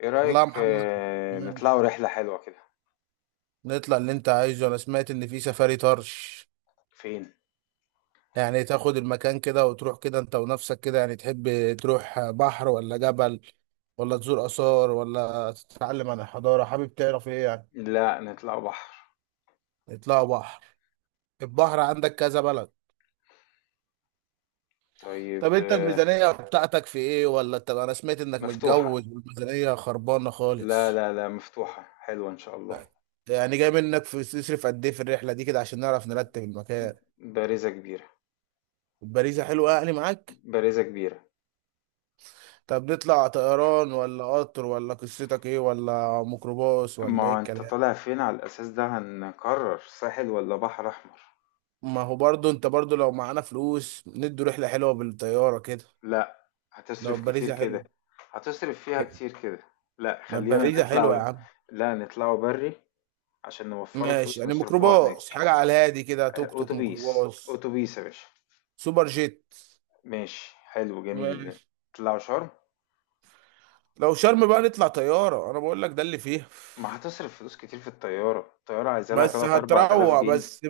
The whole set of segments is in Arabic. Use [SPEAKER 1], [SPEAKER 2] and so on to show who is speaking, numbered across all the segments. [SPEAKER 1] ايه
[SPEAKER 2] والله
[SPEAKER 1] رأيك
[SPEAKER 2] يا محمد،
[SPEAKER 1] نطلعوا
[SPEAKER 2] ماشي.
[SPEAKER 1] رحلة حلوة كده.
[SPEAKER 2] نطلع اللي انت عايزه. انا سمعت ان في سفاري طرش.
[SPEAKER 1] فين؟
[SPEAKER 2] يعني تاخد المكان كده وتروح كده انت ونفسك كده، يعني تحب تروح بحر ولا جبل ولا تزور آثار ولا تتعلم عن الحضارة؟ حابب تعرف ايه يعني؟
[SPEAKER 1] لا، نطلعوا بحر.
[SPEAKER 2] اطلعوا بحر. البحر عندك كذا بلد.
[SPEAKER 1] طيب
[SPEAKER 2] طب انت الميزانية بتاعتك في ايه؟ ولا طب انا سمعت انك
[SPEAKER 1] مفتوحة.
[SPEAKER 2] متجوز والميزانية خربانة
[SPEAKER 1] لا
[SPEAKER 2] خالص.
[SPEAKER 1] لا لا، مفتوحة، حلوة ان شاء الله.
[SPEAKER 2] يعني جاي منك في تصرف قد ايه في الرحلة دي كده عشان نعرف نرتب المكان.
[SPEAKER 1] بارزة كبيرة.
[SPEAKER 2] البريزة حلوة يعني معاك.
[SPEAKER 1] بارزة كبيرة.
[SPEAKER 2] طب نطلع طيران ولا قطر ولا قصتك ايه، ولا ميكروباص ولا ايه
[SPEAKER 1] ما انت
[SPEAKER 2] الكلام؟
[SPEAKER 1] طالع فين على الاساس ده هنقرر ساحل ولا بحر احمر؟
[SPEAKER 2] ما هو برضو انت لو معانا فلوس ندي رحلة حلوة بالطيارة كده.
[SPEAKER 1] لا.
[SPEAKER 2] لو
[SPEAKER 1] هتصرف كتير
[SPEAKER 2] باريزة
[SPEAKER 1] كده.
[SPEAKER 2] حلوة.
[SPEAKER 1] هتصرف فيها كتير كده. لا
[SPEAKER 2] ما
[SPEAKER 1] خلينا
[SPEAKER 2] باريزة حلوة يا
[SPEAKER 1] نطلع.
[SPEAKER 2] عم.
[SPEAKER 1] لا نطلعوا بري، عشان نوفروا
[SPEAKER 2] ماشي،
[SPEAKER 1] فلوس
[SPEAKER 2] يعني
[SPEAKER 1] نصرفوها
[SPEAKER 2] ميكروباص
[SPEAKER 1] هناك.
[SPEAKER 2] حاجة على الهادي كده، توك توك،
[SPEAKER 1] اتوبيس
[SPEAKER 2] ميكروباص،
[SPEAKER 1] اتوبيس يا باشا.
[SPEAKER 2] سوبر جيت.
[SPEAKER 1] ماشي، حلو، جميل.
[SPEAKER 2] ماشي.
[SPEAKER 1] اطلعوا شرم.
[SPEAKER 2] لو شرم بقى نطلع طيارة، انا بقول لك ده اللي فيها.
[SPEAKER 1] ما هتصرف فلوس كتير في الطيارة. الطيارة عايزة لها
[SPEAKER 2] بس
[SPEAKER 1] تلات أربع تلاف
[SPEAKER 2] هتروق،
[SPEAKER 1] جنيه.
[SPEAKER 2] بس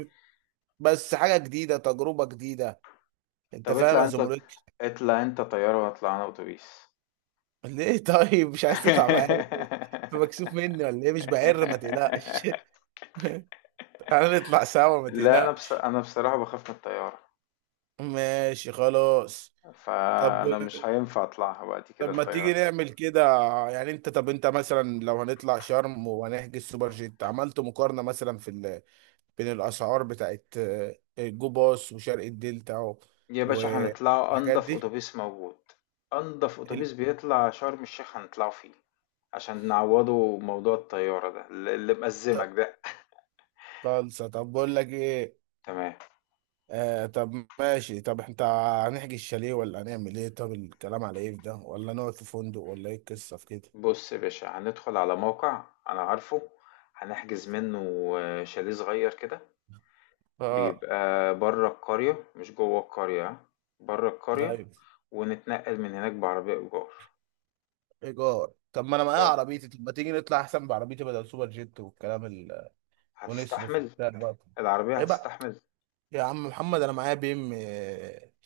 [SPEAKER 2] حاجة جديدة، تجربة جديدة. انت
[SPEAKER 1] طب
[SPEAKER 2] فاهم
[SPEAKER 1] اطلع
[SPEAKER 2] يا
[SPEAKER 1] انت.
[SPEAKER 2] زمرك؟
[SPEAKER 1] اطلع انت طيارة واطلع انا اتوبيس.
[SPEAKER 2] ليه طيب مش عايز تطلع معايا ليه؟ انت مكسوف مني ولا ايه؟ مش بعر، ما تقلقش. تعالى نطلع سوا، ما
[SPEAKER 1] لا،
[SPEAKER 2] تقلقش.
[SPEAKER 1] انا بصراحة بخاف من الطيارة.
[SPEAKER 2] ماشي، خلاص. طب
[SPEAKER 1] فانا مش هينفع اطلعها بعد كده
[SPEAKER 2] طب ما تيجي
[SPEAKER 1] الطيارة.
[SPEAKER 2] نعمل كده. يعني انت انت مثلا لو هنطلع شرم وهنحجز سوبر جيت، عملت مقارنة مثلا في بين الاسعار بتاعت جو باص وشرق الدلتا
[SPEAKER 1] يا باشا هنطلعوا
[SPEAKER 2] والحاجات
[SPEAKER 1] انضف
[SPEAKER 2] دي.
[SPEAKER 1] اتوبيس موجود. انضف
[SPEAKER 2] ال-
[SPEAKER 1] اتوبيس بيطلع شرم الشيخ هنطلعه فيه، عشان نعوضه موضوع الطيارة ده اللي مأزمك
[SPEAKER 2] طب
[SPEAKER 1] ده.
[SPEAKER 2] خالصة، طب بقول لك ايه.
[SPEAKER 1] تمام.
[SPEAKER 2] آه، طب ماشي. طب انت هنحجز الشاليه ولا هنعمل ايه؟ طب الكلام على ايه في ده، ولا نقعد في فندق ولا ايه القصه في كده؟
[SPEAKER 1] بُص يا باشا، هندخل على موقع أنا عارفه، هنحجز منّه شاليه صغير كده.
[SPEAKER 2] اه،
[SPEAKER 1] بيبقى برّه القرية مش جوّه القرية، ها، برّه القرية.
[SPEAKER 2] ايوه.
[SPEAKER 1] ونتنقّل من هناك بعربية إيجار.
[SPEAKER 2] ايجار؟ طب ما انا معايا
[SPEAKER 1] آه،
[SPEAKER 2] عربيتي، طب ما تيجي نطلع احسن بعربيتي بدل سوبر جيت والكلام ونصرف
[SPEAKER 1] هتستحمل؟
[SPEAKER 2] وبتاع بقى.
[SPEAKER 1] العربية
[SPEAKER 2] ايه بقى،
[SPEAKER 1] هتستحمل؟
[SPEAKER 2] يا عم محمد انا معايا بي ام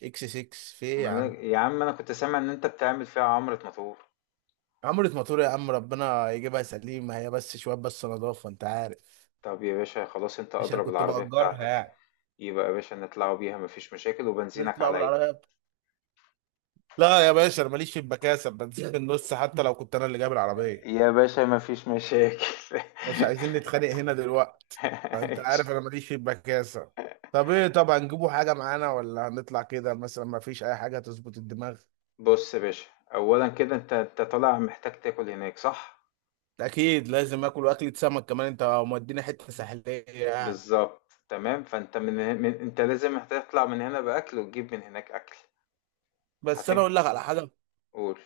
[SPEAKER 2] اكس 6، في ايه
[SPEAKER 1] ما
[SPEAKER 2] يا
[SPEAKER 1] أنا
[SPEAKER 2] عم؟
[SPEAKER 1] يا عم أنا كنت سامع إن أنت بتعمل فيها عمرة مطور.
[SPEAKER 2] عمرة موتور يا عم، ربنا يجيبها سليمة هي، بس شوية بس نضافة انت عارف،
[SPEAKER 1] طَب يا باشا خلاص، أنت
[SPEAKER 2] عشان
[SPEAKER 1] أدرى
[SPEAKER 2] كنت
[SPEAKER 1] بالعربية
[SPEAKER 2] بأجرها
[SPEAKER 1] بتاعتك،
[SPEAKER 2] يعني.
[SPEAKER 1] يبقى يا باشا نطلعوا بيها، ما فيش مشاكل، وبنزينك
[SPEAKER 2] نطلع
[SPEAKER 1] عليّا.
[SPEAKER 2] بالعربية. لا يا باشا، انا ماليش في المكاسب، بنزل من النص حتى لو كنت انا اللي جايب العربيه.
[SPEAKER 1] يا باشا ما فيش مشاكل.
[SPEAKER 2] مش عايزين نتخانق هنا دلوقتي. انت
[SPEAKER 1] ماشي.
[SPEAKER 2] عارف انا ماليش في المكاسب. طب ايه، طبعا نجيبوا حاجه معانا ولا هنطلع كده مثلا؟ ما فيش اي حاجه تظبط الدماغ؟
[SPEAKER 1] بص يا باشا، اولا كده انت طالع محتاج تاكل هناك صح؟
[SPEAKER 2] اكيد لازم اكل، اكله سمك كمان، انت مودينا حته ساحليه يعني.
[SPEAKER 1] بالظبط، تمام. فانت من انت لازم هتطلع من هنا باكل وتجيب من هناك اكل.
[SPEAKER 2] بس انا
[SPEAKER 1] هتج
[SPEAKER 2] اقول لك على حاجه،
[SPEAKER 1] قول.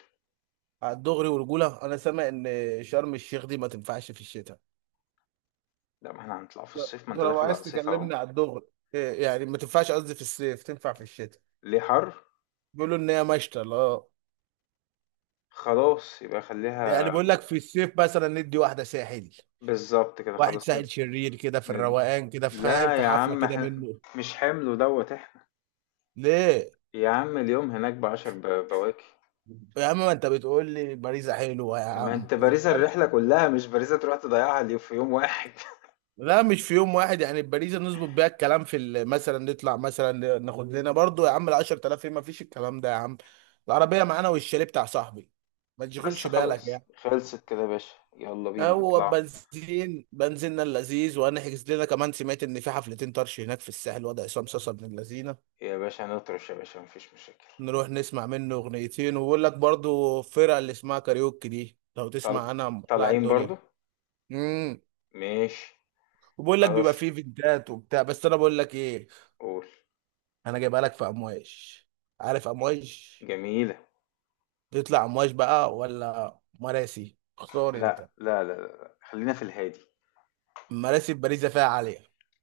[SPEAKER 2] على الدغري ورجوله، انا سامع ان شرم الشيخ دي ما تنفعش في الشتاء.
[SPEAKER 1] لا، ما احنا هنطلع في
[SPEAKER 2] ده
[SPEAKER 1] الصيف، ما
[SPEAKER 2] ده
[SPEAKER 1] انت
[SPEAKER 2] لو
[SPEAKER 1] داخل على
[SPEAKER 2] عايز
[SPEAKER 1] الصيف اهو.
[SPEAKER 2] تكلمني على الدغري. إيه يعني ما تنفعش؟ قصدي في الصيف تنفع، في الشتاء
[SPEAKER 1] ليه؟ حر.
[SPEAKER 2] بيقولوا ان هي مشتى لا.
[SPEAKER 1] خلاص يبقى
[SPEAKER 2] يعني
[SPEAKER 1] خليها.
[SPEAKER 2] بقول لك في الصيف مثلا ندي واحده ساحل،
[SPEAKER 1] بالظبط كده
[SPEAKER 2] واحد
[SPEAKER 1] خلاص ن...
[SPEAKER 2] ساحل شرير كده في
[SPEAKER 1] ن...
[SPEAKER 2] الروقان كده فاهم،
[SPEAKER 1] لا
[SPEAKER 2] في
[SPEAKER 1] يا
[SPEAKER 2] حفله
[SPEAKER 1] عم،
[SPEAKER 2] كده
[SPEAKER 1] احنا
[SPEAKER 2] منه.
[SPEAKER 1] مش حمل دوت احنا.
[SPEAKER 2] ليه
[SPEAKER 1] يا عم اليوم هناك بعشر بواكي.
[SPEAKER 2] يا عم، ما انت بتقول لي باريزا حلوه يا
[SPEAKER 1] ما
[SPEAKER 2] عم.
[SPEAKER 1] انت بارزة الرحلة كلها، مش بارزة تروح تضيعها في يوم واحد.
[SPEAKER 2] لا مش في يوم واحد، يعني باريزا نظبط بيها الكلام في مثلا نطلع، مثلا ناخد لنا برضو يا عم ال 10,000. ايه ما فيش الكلام ده يا عم؟ العربيه معانا والشاليه بتاع صاحبي، ما
[SPEAKER 1] بس
[SPEAKER 2] تشغلش بالك
[SPEAKER 1] خلاص،
[SPEAKER 2] يعني،
[SPEAKER 1] خلصت كده يا باشا، يلا بينا
[SPEAKER 2] هو
[SPEAKER 1] نطلع.
[SPEAKER 2] بنزين بنزيننا اللذيذ. وهنحجز لنا كمان، سمعت ان في حفلتين طرش هناك في الساحل وضع عصام صاصا ابن اللذينه.
[SPEAKER 1] يا باشا نطرش، يا باشا مفيش مشاكل.
[SPEAKER 2] نروح نسمع منه اغنيتين. وبقول لك برضو الفرقه اللي اسمها كاريوكي دي، لو
[SPEAKER 1] طل...
[SPEAKER 2] تسمع عنها مولعه
[SPEAKER 1] طالعين
[SPEAKER 2] الدنيا.
[SPEAKER 1] برضو.
[SPEAKER 2] امم.
[SPEAKER 1] ماشي.
[SPEAKER 2] وبقول لك بيبقى
[SPEAKER 1] خلاص.
[SPEAKER 2] فيه فيديوهات وبتاع، بس انا بقول لك ايه،
[SPEAKER 1] قول.
[SPEAKER 2] انا جايبها لك في امواج. عارف امواج؟
[SPEAKER 1] جميلة.
[SPEAKER 2] تطلع امواج بقى ولا مراسي؟ اختار
[SPEAKER 1] لا
[SPEAKER 2] انت.
[SPEAKER 1] لا لا لا، خلينا في الهادي.
[SPEAKER 2] مراسي في باريس فيها عاليه.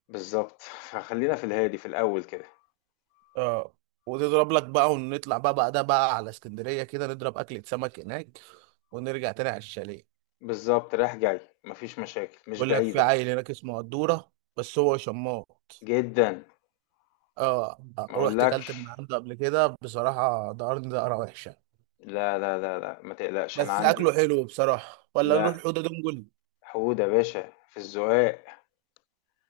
[SPEAKER 1] بالظبط. خلينا في الهادي في الأول كده.
[SPEAKER 2] اه. وتضرب لك بقى، ونطلع بقى بعدها بقى على اسكندريه كده، نضرب اكله سمك هناك، ونرجع تاني على الشاليه.
[SPEAKER 1] بالظبط، رايح جاي مفيش مشاكل، مش
[SPEAKER 2] بقول لك في
[SPEAKER 1] بعيدة
[SPEAKER 2] عيل هناك اسمه قدوره، بس هو شماط.
[SPEAKER 1] جدا.
[SPEAKER 2] اه،
[SPEAKER 1] ما
[SPEAKER 2] رحت كلت من
[SPEAKER 1] اقولكش.
[SPEAKER 2] عنده قبل كده بصراحة، دقرني دقرة وحشة.
[SPEAKER 1] لا لا لا لا، ما تقلقش انا
[SPEAKER 2] بس
[SPEAKER 1] عندي.
[SPEAKER 2] أكله حلو بصراحة. ولا نروح
[SPEAKER 1] لا.
[SPEAKER 2] حوضة دونجل؟
[SPEAKER 1] حودة يا باشا في الزقاق.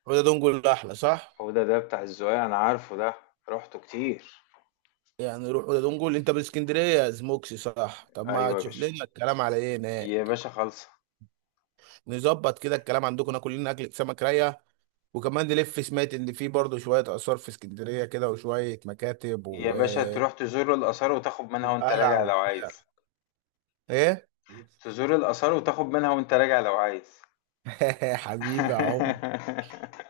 [SPEAKER 2] حوضة دونجل أحلى صح؟
[SPEAKER 1] حودة ده بتاع الزقاق، انا عارفه ده، رحته كتير.
[SPEAKER 2] يعني نروح حوضة دونجل. أنت من اسكندرية زموكسي صح؟ طب ما
[SPEAKER 1] ايوه يا
[SPEAKER 2] تشوف
[SPEAKER 1] باشا.
[SPEAKER 2] لنا الكلام على إيه
[SPEAKER 1] يا
[SPEAKER 2] هناك.
[SPEAKER 1] باشا خالصة.
[SPEAKER 2] نظبط كده الكلام عندكم، ناكل لنا أكلة سمك راية، وكمان نلف. سمعت إن في برضه شوية آثار في اسكندرية كده وشوية مكاتب
[SPEAKER 1] يا باشا تروح تزور الآثار وتاخد منها وأنت
[SPEAKER 2] وقلعة
[SPEAKER 1] راجع لو
[SPEAKER 2] وبتاع.
[SPEAKER 1] عايز.
[SPEAKER 2] إيه؟
[SPEAKER 1] تزور الآثار وتاخد منها وأنت راجع لو عايز.
[SPEAKER 2] حبيبي يا عمر.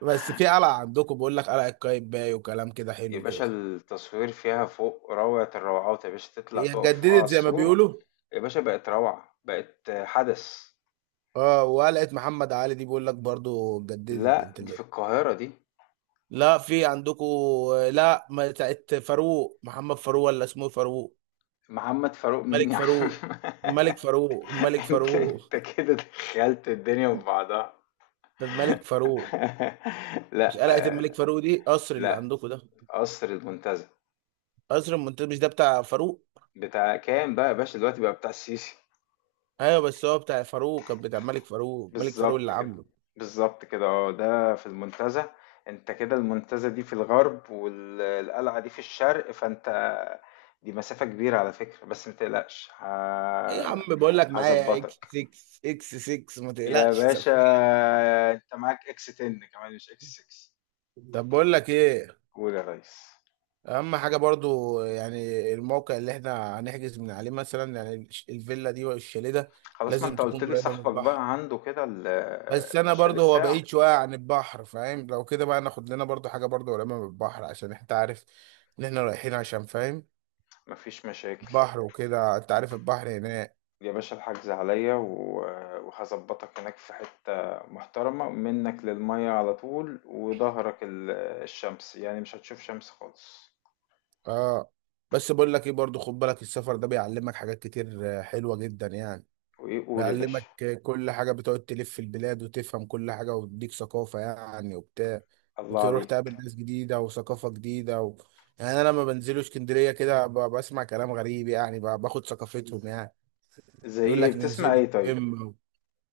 [SPEAKER 2] بس في قلعة عندكم، بقول لك قلعة قايتباي وكلام كده
[SPEAKER 1] يا
[SPEAKER 2] حلو كده.
[SPEAKER 1] باشا التصوير فيها فوق روعة الروعات، يا باشا تطلع
[SPEAKER 2] هي
[SPEAKER 1] تقف فوق على
[SPEAKER 2] اتجددت زي ما
[SPEAKER 1] السور.
[SPEAKER 2] بيقولوا.
[SPEAKER 1] يا باشا بقت روعة، بقت حدث.
[SPEAKER 2] اه، وقلقت محمد علي دي بيقول لك برضو اتجددت
[SPEAKER 1] لا،
[SPEAKER 2] بنت
[SPEAKER 1] دي في
[SPEAKER 2] اللذين.
[SPEAKER 1] القاهرة دي.
[SPEAKER 2] لا، في عندكم. لا، ما بتاعت فاروق، محمد فاروق، ولا اسمه فاروق؟
[SPEAKER 1] محمد فاروق مين
[SPEAKER 2] ملك
[SPEAKER 1] يا عم؟
[SPEAKER 2] فاروق. ملك فاروق ملك
[SPEAKER 1] انت
[SPEAKER 2] فاروق
[SPEAKER 1] انت كده دخلت الدنيا في بعضها.
[SPEAKER 2] الملك فاروق. مش
[SPEAKER 1] لا.
[SPEAKER 2] قلقة الملك
[SPEAKER 1] آه،
[SPEAKER 2] فاروق دي قصر اللي
[SPEAKER 1] لا،
[SPEAKER 2] عندكم ده؟
[SPEAKER 1] قصر المنتزه.
[SPEAKER 2] قصر المنتزه مش ده بتاع فاروق؟
[SPEAKER 1] بتاع كام بقى يا باشا، دلوقتي بقى بتاع السيسي.
[SPEAKER 2] ايوه بس هو بتاع فاروق، كان بتاع ملك فاروق، ملك فاروق
[SPEAKER 1] بالظبط
[SPEAKER 2] اللي
[SPEAKER 1] كده.
[SPEAKER 2] عامله.
[SPEAKER 1] بالظبط كده، اه، ده في المنتزه. انت كده المنتزه دي في الغرب والقلعه دي في الشرق، فانت دي مسافه كبيره على فكره، بس متقلقش
[SPEAKER 2] ايه يا عم، بقول لك معايا اكس
[SPEAKER 1] هظبطك.
[SPEAKER 2] 6، اكس 6 ما
[SPEAKER 1] يا
[SPEAKER 2] تقلقش.
[SPEAKER 1] باشا انت معاك اكس 10 كمان مش اكس 6.
[SPEAKER 2] طب بقول لك ايه،
[SPEAKER 1] قول يا ريس.
[SPEAKER 2] اهم حاجه برضو يعني الموقع اللي احنا هنحجز من عليه مثلا، يعني الفيلا دي والشاليه ده
[SPEAKER 1] خلاص، ما
[SPEAKER 2] لازم
[SPEAKER 1] انت قلت
[SPEAKER 2] تكون
[SPEAKER 1] لي
[SPEAKER 2] قريبه من
[SPEAKER 1] صاحبك
[SPEAKER 2] البحر.
[SPEAKER 1] بقى عنده كده
[SPEAKER 2] بس انا
[SPEAKER 1] الشاليه
[SPEAKER 2] برضو هو
[SPEAKER 1] بتاعه.
[SPEAKER 2] بعيد شويه عن البحر فاهم، لو كده بقى ناخد لنا برضو حاجه برضو قريبه من البحر عشان انت عارف ان احنا رايحين عشان فاهم،
[SPEAKER 1] مفيش مشاكل.
[SPEAKER 2] بحر وكده انت عارف البحر هناك.
[SPEAKER 1] يا باشا الحجز عليا وهظبطك هناك في حتة محترمة منك للمية على طول، وظهرك الشمس، يعني مش هتشوف شمس خالص.
[SPEAKER 2] اه. بس بقول لك ايه برضو، خد بالك، السفر ده بيعلمك حاجات كتير حلوه جدا يعني.
[SPEAKER 1] وإيه؟ قول يا باشا.
[SPEAKER 2] بيعلمك كل حاجة، بتقعد تلف في البلاد وتفهم كل حاجة وتديك ثقافة يعني وبتاع،
[SPEAKER 1] الله
[SPEAKER 2] وتروح تقابل
[SPEAKER 1] عليك.
[SPEAKER 2] ناس جديدة وثقافة جديدة يعني أنا لما بنزلوا اسكندرية كده بسمع كلام غريب يعني، باخد ثقافتهم يعني.
[SPEAKER 1] زي
[SPEAKER 2] يقول
[SPEAKER 1] إيه؟
[SPEAKER 2] لك
[SPEAKER 1] بتسمع
[SPEAKER 2] ننزلوا
[SPEAKER 1] إيه طيب؟
[SPEAKER 2] إما،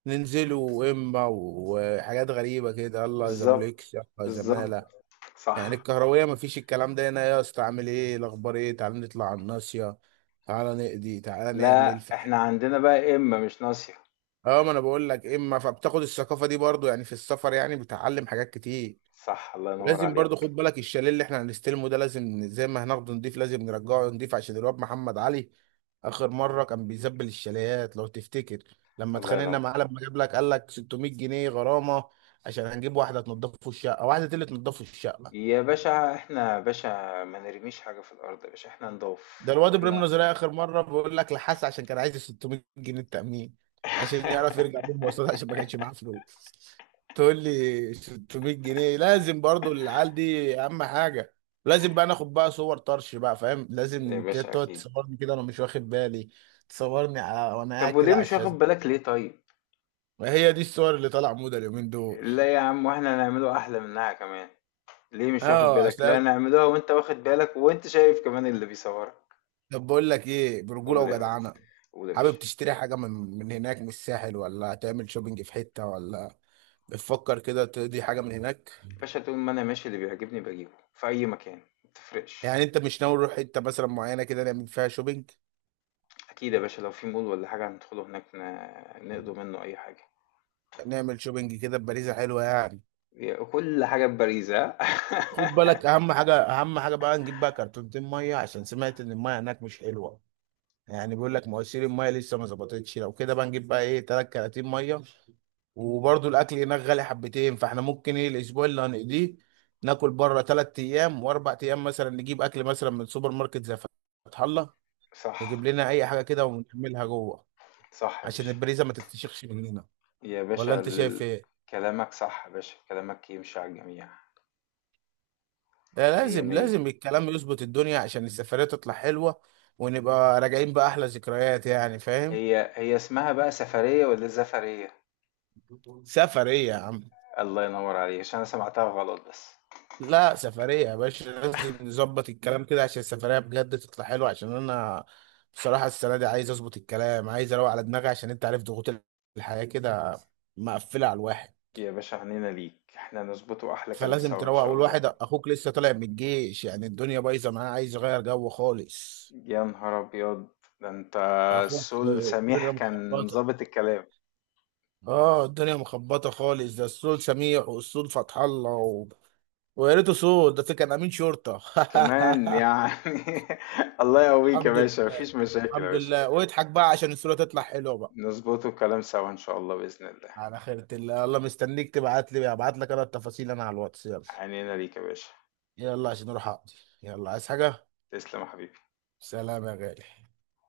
[SPEAKER 2] ننزلوا إما، وحاجات غريبة كده، الله
[SPEAKER 1] بالظبط.
[SPEAKER 2] زموليكس، الله
[SPEAKER 1] بالظبط.
[SPEAKER 2] زمالة. يعني
[SPEAKER 1] صح.
[SPEAKER 2] الكهروية مفيش الكلام ده هنا. يا اسطى، عامل إيه الأخبار، إيه، تعالى نطلع على الناصية، تعالى نقضي، تعالى نعمل.
[SPEAKER 1] لا إحنا عندنا بقى إما مش ناصية.
[SPEAKER 2] اه، ما انا بقول لك اما، فبتاخد الثقافه دي برضو يعني في السفر، يعني بتعلم حاجات كتير.
[SPEAKER 1] صح، الله ينور
[SPEAKER 2] لازم برضو
[SPEAKER 1] عليك.
[SPEAKER 2] خد بالك، الشاليه اللي احنا هنستلمه ده لازم زي ما هناخده نضيف لازم نرجعه نضيف، عشان الواد محمد علي اخر مره كان بيزبل الشاليات لو تفتكر، لما
[SPEAKER 1] الله
[SPEAKER 2] اتخانقنا
[SPEAKER 1] ينور.
[SPEAKER 2] معاه لما جاب لك قال لك 600 جنيه غرامه. عشان هنجيب واحده تنضفه الشقه، واحده اللي تنضفه الشقه.
[SPEAKER 1] يا باشا إحنا، يا باشا ما نرميش حاجة في الأرض. يا باشا إحنا
[SPEAKER 2] ده
[SPEAKER 1] نضاف،
[SPEAKER 2] الواد ابراهيم
[SPEAKER 1] وإحنا
[SPEAKER 2] نظرية اخر مره بيقول لك لحس، عشان كان عايز 600 جنيه التامين عشان يعرف يرجع بيهم مواصلات عشان ما كانش معاه فلوس. تقول لي 600 جنيه. لازم برضو العيال دي اهم حاجه. لازم بقى ناخد بقى صور طرش بقى فاهم،
[SPEAKER 1] يا
[SPEAKER 2] لازم
[SPEAKER 1] باشا
[SPEAKER 2] تقعد
[SPEAKER 1] أكيد.
[SPEAKER 2] تصورني كده وانا مش واخد بالي. تصورني على وانا قاعد
[SPEAKER 1] طب وليه
[SPEAKER 2] كده على
[SPEAKER 1] مش واخد
[SPEAKER 2] الشاشه،
[SPEAKER 1] بالك ليه طيب؟
[SPEAKER 2] وهي دي الصور اللي طالعه موضه اليومين دول.
[SPEAKER 1] لا يا عم، واحنا هنعمله احلى منها كمان. ليه مش واخد
[SPEAKER 2] اه
[SPEAKER 1] بالك؟ لا
[SPEAKER 2] عشان،
[SPEAKER 1] نعملوها وانت واخد بالك، وانت شايف كمان اللي بيصورك.
[SPEAKER 2] طب بقول لك ايه برجوله
[SPEAKER 1] قول يا ريس.
[SPEAKER 2] وجدعنه،
[SPEAKER 1] قول يا
[SPEAKER 2] حابب
[SPEAKER 1] باشا.
[SPEAKER 2] تشتري حاجه من من هناك من الساحل ولا تعمل شوبينج في حته، ولا بتفكر كده تقضي حاجة من هناك؟
[SPEAKER 1] باشا طول ما انا ماشي، اللي بيعجبني بجيبه في اي مكان، ما تفرقش.
[SPEAKER 2] يعني انت مش ناوي نروح حتة مثلا معينة كده نعمل فيها شوبينج؟
[SPEAKER 1] اكيد يا باشا، لو في مول ولا حاجة هندخله، هناك نقضوا منه اي حاجة.
[SPEAKER 2] نعمل شوبينج كده بباريزة حلوة يعني.
[SPEAKER 1] كل حاجة ببريزة.
[SPEAKER 2] خد بالك، اهم حاجة، اهم حاجة بقى نجيب بقى كرتونتين مية، عشان سمعت ان المية هناك مش حلوة، يعني بيقول لك مواسير المية لسه ما ظبطتش. لو كده بقى نجيب بقى ايه تلات كراتين مية. وبرضه الاكل هناك غالي حبتين، فاحنا ممكن ايه الاسبوع اللي هنقضيه ناكل بره تلات ايام واربع ايام، مثلا نجيب اكل مثلا من سوبر ماركت زي فتح الله.
[SPEAKER 1] صح.
[SPEAKER 2] نجيب لنا اي حاجة كده ونعملها جوه
[SPEAKER 1] صح يا
[SPEAKER 2] عشان
[SPEAKER 1] باشا.
[SPEAKER 2] البريزة ما تتفشخش مننا.
[SPEAKER 1] يا
[SPEAKER 2] ولا
[SPEAKER 1] باشا
[SPEAKER 2] انت شايف ايه؟
[SPEAKER 1] كلامك صح يا باشا، كلامك يمشي على الجميع.
[SPEAKER 2] ده
[SPEAKER 1] مية
[SPEAKER 2] لازم،
[SPEAKER 1] مية.
[SPEAKER 2] لازم الكلام يظبط الدنيا عشان السفرية تطلع حلوة ونبقى راجعين بأحلى ذكريات يعني فاهم.
[SPEAKER 1] هي هي اسمها بقى سفرية ولا زفرية؟
[SPEAKER 2] سفرية يا عم،
[SPEAKER 1] الله ينور عليك، عشان انا سمعتها غلط بس.
[SPEAKER 2] لا سفرية يا باشا، لازم نظبط الكلام كده عشان السفرية بجد تطلع حلوة، عشان انا بصراحة السنة دي عايز اظبط الكلام، عايز اروق على دماغي عشان انت عارف ضغوط الحياة كده مقفلة على الواحد،
[SPEAKER 1] يا باشا عنينا ليك، احنا نظبطه احلى كلام
[SPEAKER 2] فلازم
[SPEAKER 1] سوا ان
[SPEAKER 2] تروق.
[SPEAKER 1] شاء الله.
[SPEAKER 2] والواحد اخوك لسه طالع من الجيش يعني، الدنيا بايظة معاه، عايز يغير جو خالص.
[SPEAKER 1] يا نهار ابيض، ده انت
[SPEAKER 2] اخوك
[SPEAKER 1] السول سميح
[SPEAKER 2] الدنيا
[SPEAKER 1] كان
[SPEAKER 2] مخبطه.
[SPEAKER 1] ظابط الكلام.
[SPEAKER 2] اه الدنيا مخبطه خالص، ده السود سميح، والسود فتح الله ويا ريته سود، ده كان امين شرطه.
[SPEAKER 1] كمان يعني. الله يقويك يا
[SPEAKER 2] الحمد
[SPEAKER 1] باشا،
[SPEAKER 2] لله.
[SPEAKER 1] مفيش مشاكل يا
[SPEAKER 2] الحمد
[SPEAKER 1] باشا.
[SPEAKER 2] لله، واضحك بقى عشان الصوره تطلع حلوه بقى.
[SPEAKER 1] نظبطه الكلام سوا ان شاء الله، باذن الله.
[SPEAKER 2] على خيرة الله. الله مستنيك، تبعت لي، ابعت لك انا التفاصيل انا على الواتس، يلا.
[SPEAKER 1] عنينا ليك يا باشا.
[SPEAKER 2] يلا عشان اروح اقضي. يلا، عايز حاجه؟
[SPEAKER 1] تسلم يا حبيبي.
[SPEAKER 2] سلام يا غالي.